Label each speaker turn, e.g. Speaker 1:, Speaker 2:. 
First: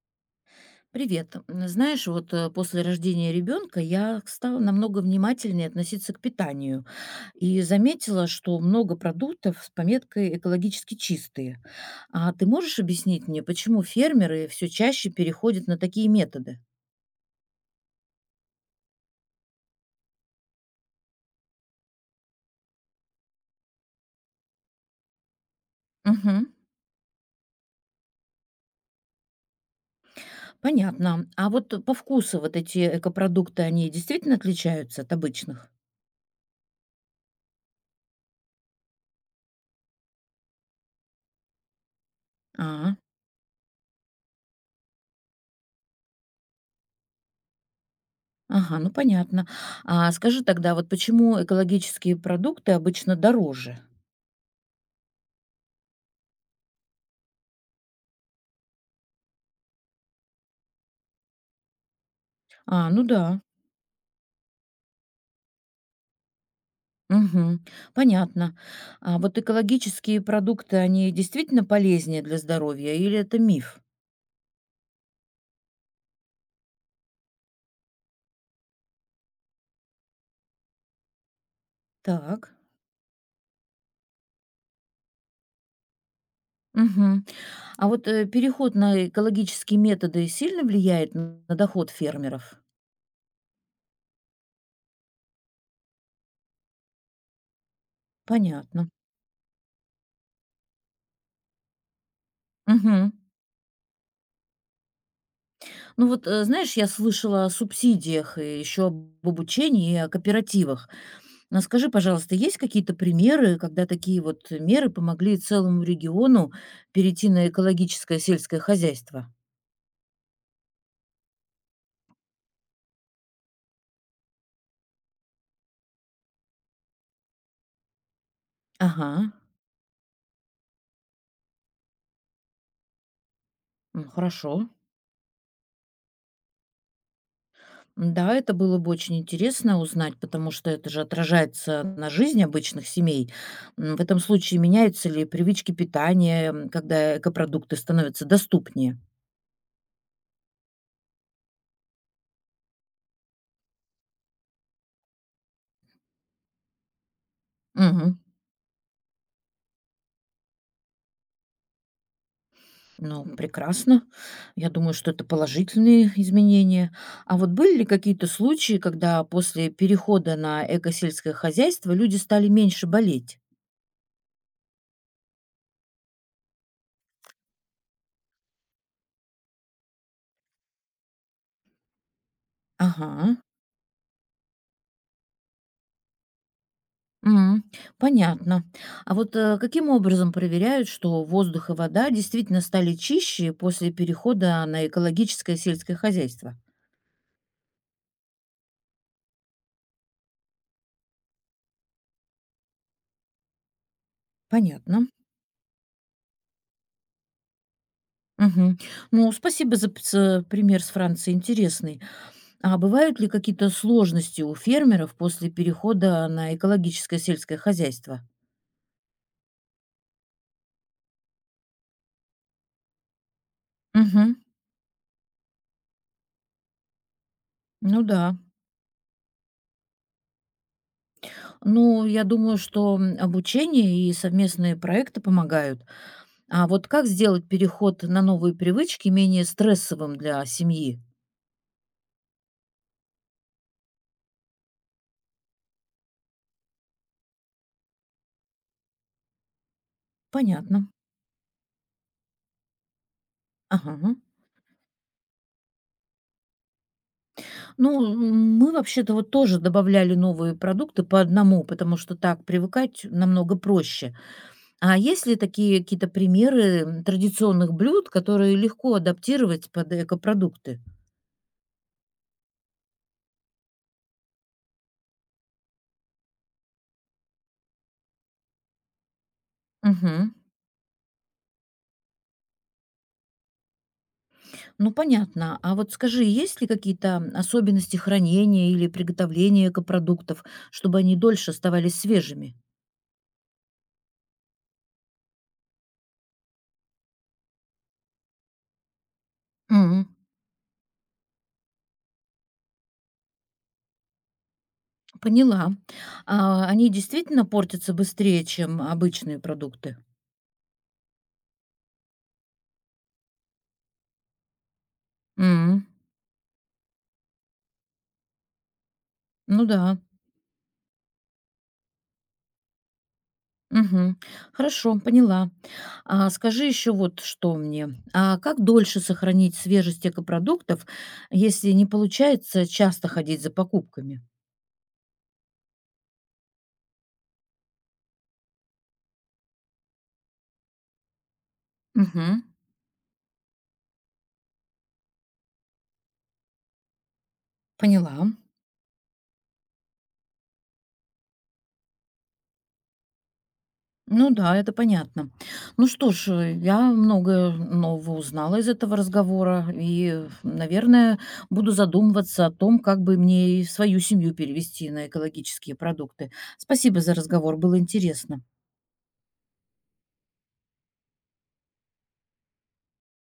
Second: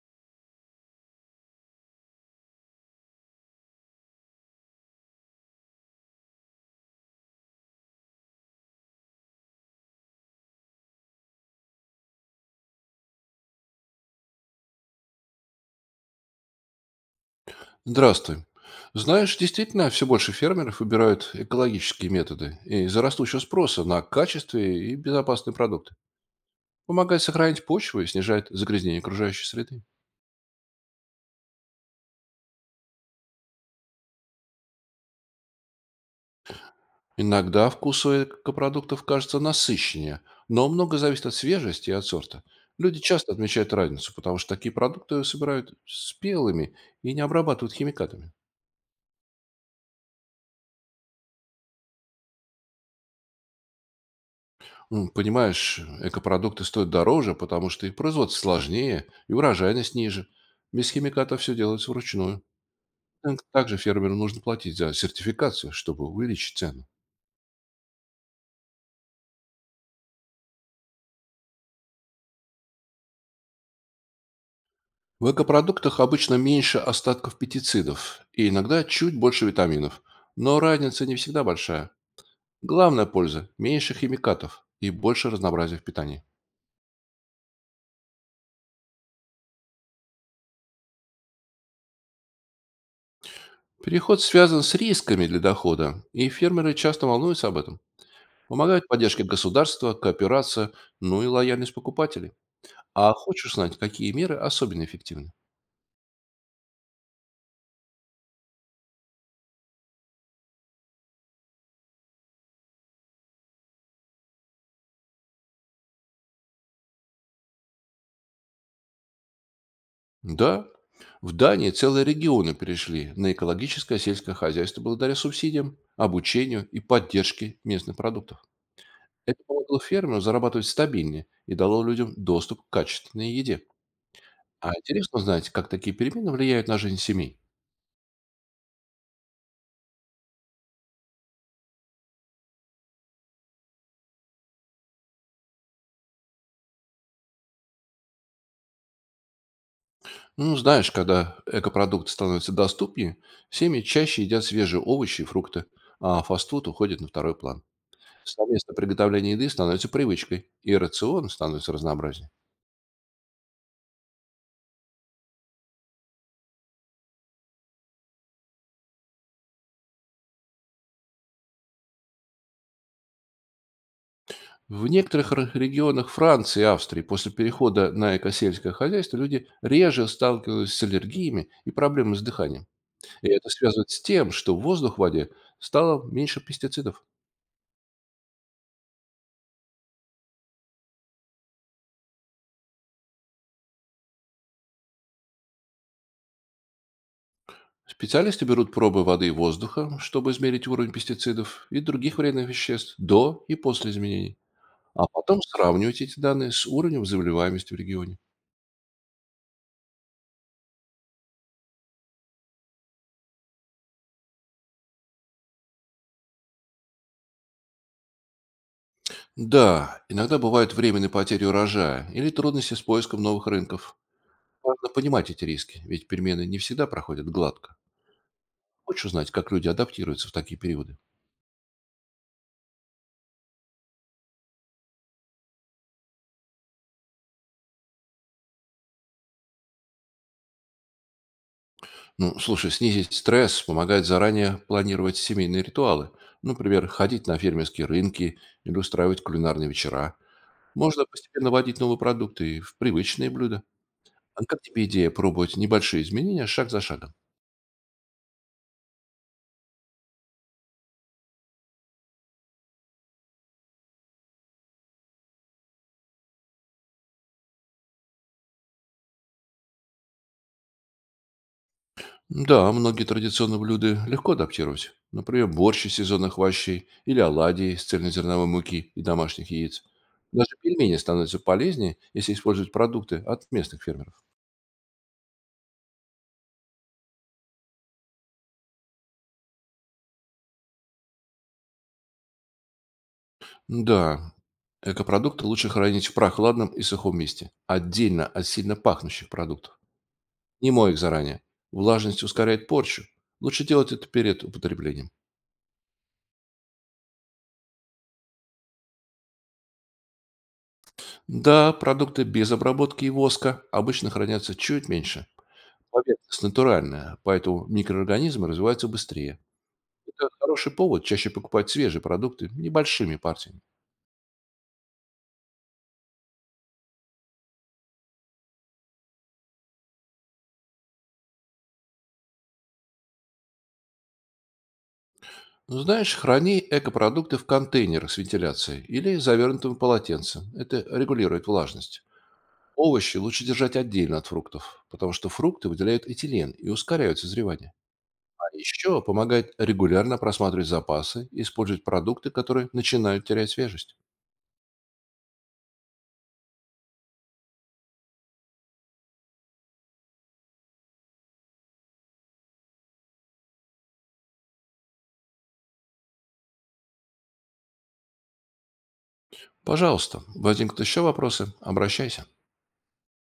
Speaker 1: Привет. Знаешь, вот после рождения ребенка я стала намного внимательнее относиться к питанию и заметила, что много продуктов с пометкой экологически чистые. А ты можешь объяснить мне, почему фермеры все чаще переходят на такие методы?
Speaker 2: Здравствуй. Знаешь, действительно, все больше фермеров выбирают экологические методы из-за растущего спроса на качестве и безопасные продукты.
Speaker 1: Мгм.
Speaker 2: Помогает сохранить почву и снижает загрязнение окружающей среды.
Speaker 1: Понятно. А вот по вкусу вот эти экопродукты, они действительно отличаются от обычных?
Speaker 2: Иногда вкус у экопродуктов кажется насыщеннее, но много зависит от свежести и от сорта.
Speaker 1: А,
Speaker 2: Люди часто отмечают разницу, потому что такие продукты собирают спелыми и не обрабатывают химикатами.
Speaker 1: ага, ну понятно. А скажи тогда, вот почему экологические продукты обычно дороже?
Speaker 2: Понимаешь, экопродукты стоят дороже, потому что их производство сложнее и урожайность ниже. Без химикатов все делается вручную.
Speaker 1: А, ну да.
Speaker 2: Также фермеру нужно платить за сертификацию, чтобы увеличить цену.
Speaker 1: Мгм. Понятно. А вот экологические продукты, они действительно полезнее для здоровья или это миф?
Speaker 2: В экопродуктах обычно меньше остатков петицидов и иногда чуть больше витаминов. Но разница не всегда большая.
Speaker 1: Так.
Speaker 2: Главная польза – меньше химикатов и больше разнообразия в питании.
Speaker 1: Мгм. А вот переход на экологические методы сильно влияет на доход фермеров?
Speaker 2: Переход связан с рисками для дохода, и фермеры часто волнуются об этом. Помогают
Speaker 1: Понятно.
Speaker 2: поддержка государства, кооперация, ну и лояльность покупателей.
Speaker 1: Мгм.
Speaker 2: А хочешь знать, какие меры особенно эффективны?
Speaker 1: Ну вот, знаешь, я слышала о субсидиях и еще об обучении и о кооперативах. Но скажи, пожалуйста, есть какие-то примеры, когда такие вот меры помогли целому региону перейти на экологическое сельское хозяйство?
Speaker 2: Да, в Дании целые регионы перешли на экологическое сельское хозяйство благодаря субсидиям, обучению и поддержке местных продуктов.
Speaker 1: Ага.
Speaker 2: Это помогло фермерам зарабатывать стабильнее и дало людям доступ к качественной еде.
Speaker 1: Ну, хорошо.
Speaker 2: А интересно знать, как такие перемены влияют на жизнь семей.
Speaker 1: Да, это было бы очень интересно узнать, потому что это же отражается на жизни обычных семей. В этом случае меняются ли привычки питания, когда экопродукты становятся доступнее?
Speaker 2: Ну, знаешь, когда экопродукты становятся доступнее, семьи чаще едят свежие овощи и фрукты, а фастфуд уходит на второй план.
Speaker 1: Мгм.
Speaker 2: Совместное приготовление еды становится привычкой, и рацион становится разнообразнее.
Speaker 1: Ну, прекрасно. Я думаю, что это положительные изменения. А вот были ли какие-то случаи, когда после перехода на экосельское хозяйство люди стали меньше болеть?
Speaker 2: В некоторых регионах Франции и Австрии после перехода на экосельское хозяйство люди реже сталкиваются с аллергиями и проблемами с дыханием.
Speaker 1: Ага.
Speaker 2: И это связывает с тем, что воздух в воде стало меньше пестицидов.
Speaker 1: М, понятно. А вот, каким образом проверяют, что воздух и вода действительно стали чище после перехода на экологическое сельское хозяйство?
Speaker 2: Специалисты берут пробы воды и воздуха, чтобы измерить уровень пестицидов и других вредных веществ до и после изменений, а
Speaker 1: Понятно.
Speaker 2: потом сравнивать эти данные с уровнем заболеваемости в регионе.
Speaker 1: Мгм. Ну, спасибо за пример с Франции, интересный. А бывают ли какие-то сложности у фермеров после перехода на экологическое сельское хозяйство?
Speaker 2: Да, иногда бывают временные потери урожая или трудности с поиском новых рынков.
Speaker 1: Мгм.
Speaker 2: Важно понимать эти риски, ведь перемены не всегда проходят гладко.
Speaker 1: Ну да.
Speaker 2: Хочешь узнать, как люди адаптируются в такие периоды?
Speaker 1: Ну, я думаю, что обучение и совместные проекты помогают. А вот как сделать переход на новые привычки менее стрессовым для семьи?
Speaker 2: Ну, слушай, снизить стресс помогает заранее планировать семейные ритуалы. Например, ходить на фермерские рынки или устраивать кулинарные вечера.
Speaker 1: Понятно.
Speaker 2: Можно постепенно вводить новые продукты в привычные блюда.
Speaker 1: Ага.
Speaker 2: А как тебе идея пробовать небольшие изменения шаг за шагом?
Speaker 1: Ну, мы вообще-то вот тоже добавляли новые продукты по одному, потому что так привыкать намного проще. А есть ли такие какие-то примеры традиционных блюд, которые легко адаптировать под экопродукты?
Speaker 2: Да, многие традиционные блюда легко адаптировать. Например, борщ из сезонных овощей или оладьи из цельнозерновой муки и домашних яиц.
Speaker 1: Мгм.
Speaker 2: Даже пельмени становятся полезнее, если использовать продукты от местных фермеров.
Speaker 1: Ну, понятно. А вот скажи, есть ли какие-то особенности хранения или приготовления экопродуктов, чтобы они дольше оставались свежими?
Speaker 2: Да, экопродукты лучше хранить в прохладном и сухом месте, отдельно от сильно пахнущих продуктов.
Speaker 1: Мгм.
Speaker 2: Не мой их заранее. Влажность ускоряет порчу. Лучше делать это перед употреблением.
Speaker 1: Поняла. А, они действительно портятся быстрее, чем обычные продукты?
Speaker 2: Да, продукты без обработки и воска обычно хранятся чуть меньше.
Speaker 1: М,
Speaker 2: Поверхность натуральная, поэтому микроорганизмы развиваются быстрее.
Speaker 1: Ну да.
Speaker 2: Это хороший повод чаще покупать свежие продукты небольшими партиями.
Speaker 1: Мгм. Хорошо, поняла. А скажи еще вот что мне. А как дольше сохранить свежесть экопродуктов, если не получается часто ходить за покупками?
Speaker 2: Но знаешь, храни экопродукты в контейнерах с вентиляцией или завернутым в полотенце. Это регулирует влажность.
Speaker 1: Мгм.
Speaker 2: Овощи лучше держать отдельно от фруктов, потому что фрукты выделяют этилен и ускоряют созревание.
Speaker 1: Поняла.
Speaker 2: А еще помогает регулярно просматривать запасы и использовать продукты, которые начинают терять свежесть.
Speaker 1: Ну да, это понятно. Ну что ж, я многое нового узнала из этого разговора и, наверное, буду задумываться о том, как бы мне и свою семью перевести на экологические продукты. Спасибо за разговор, было интересно.
Speaker 2: Пожалуйста, возникнут еще вопросы – обращайся.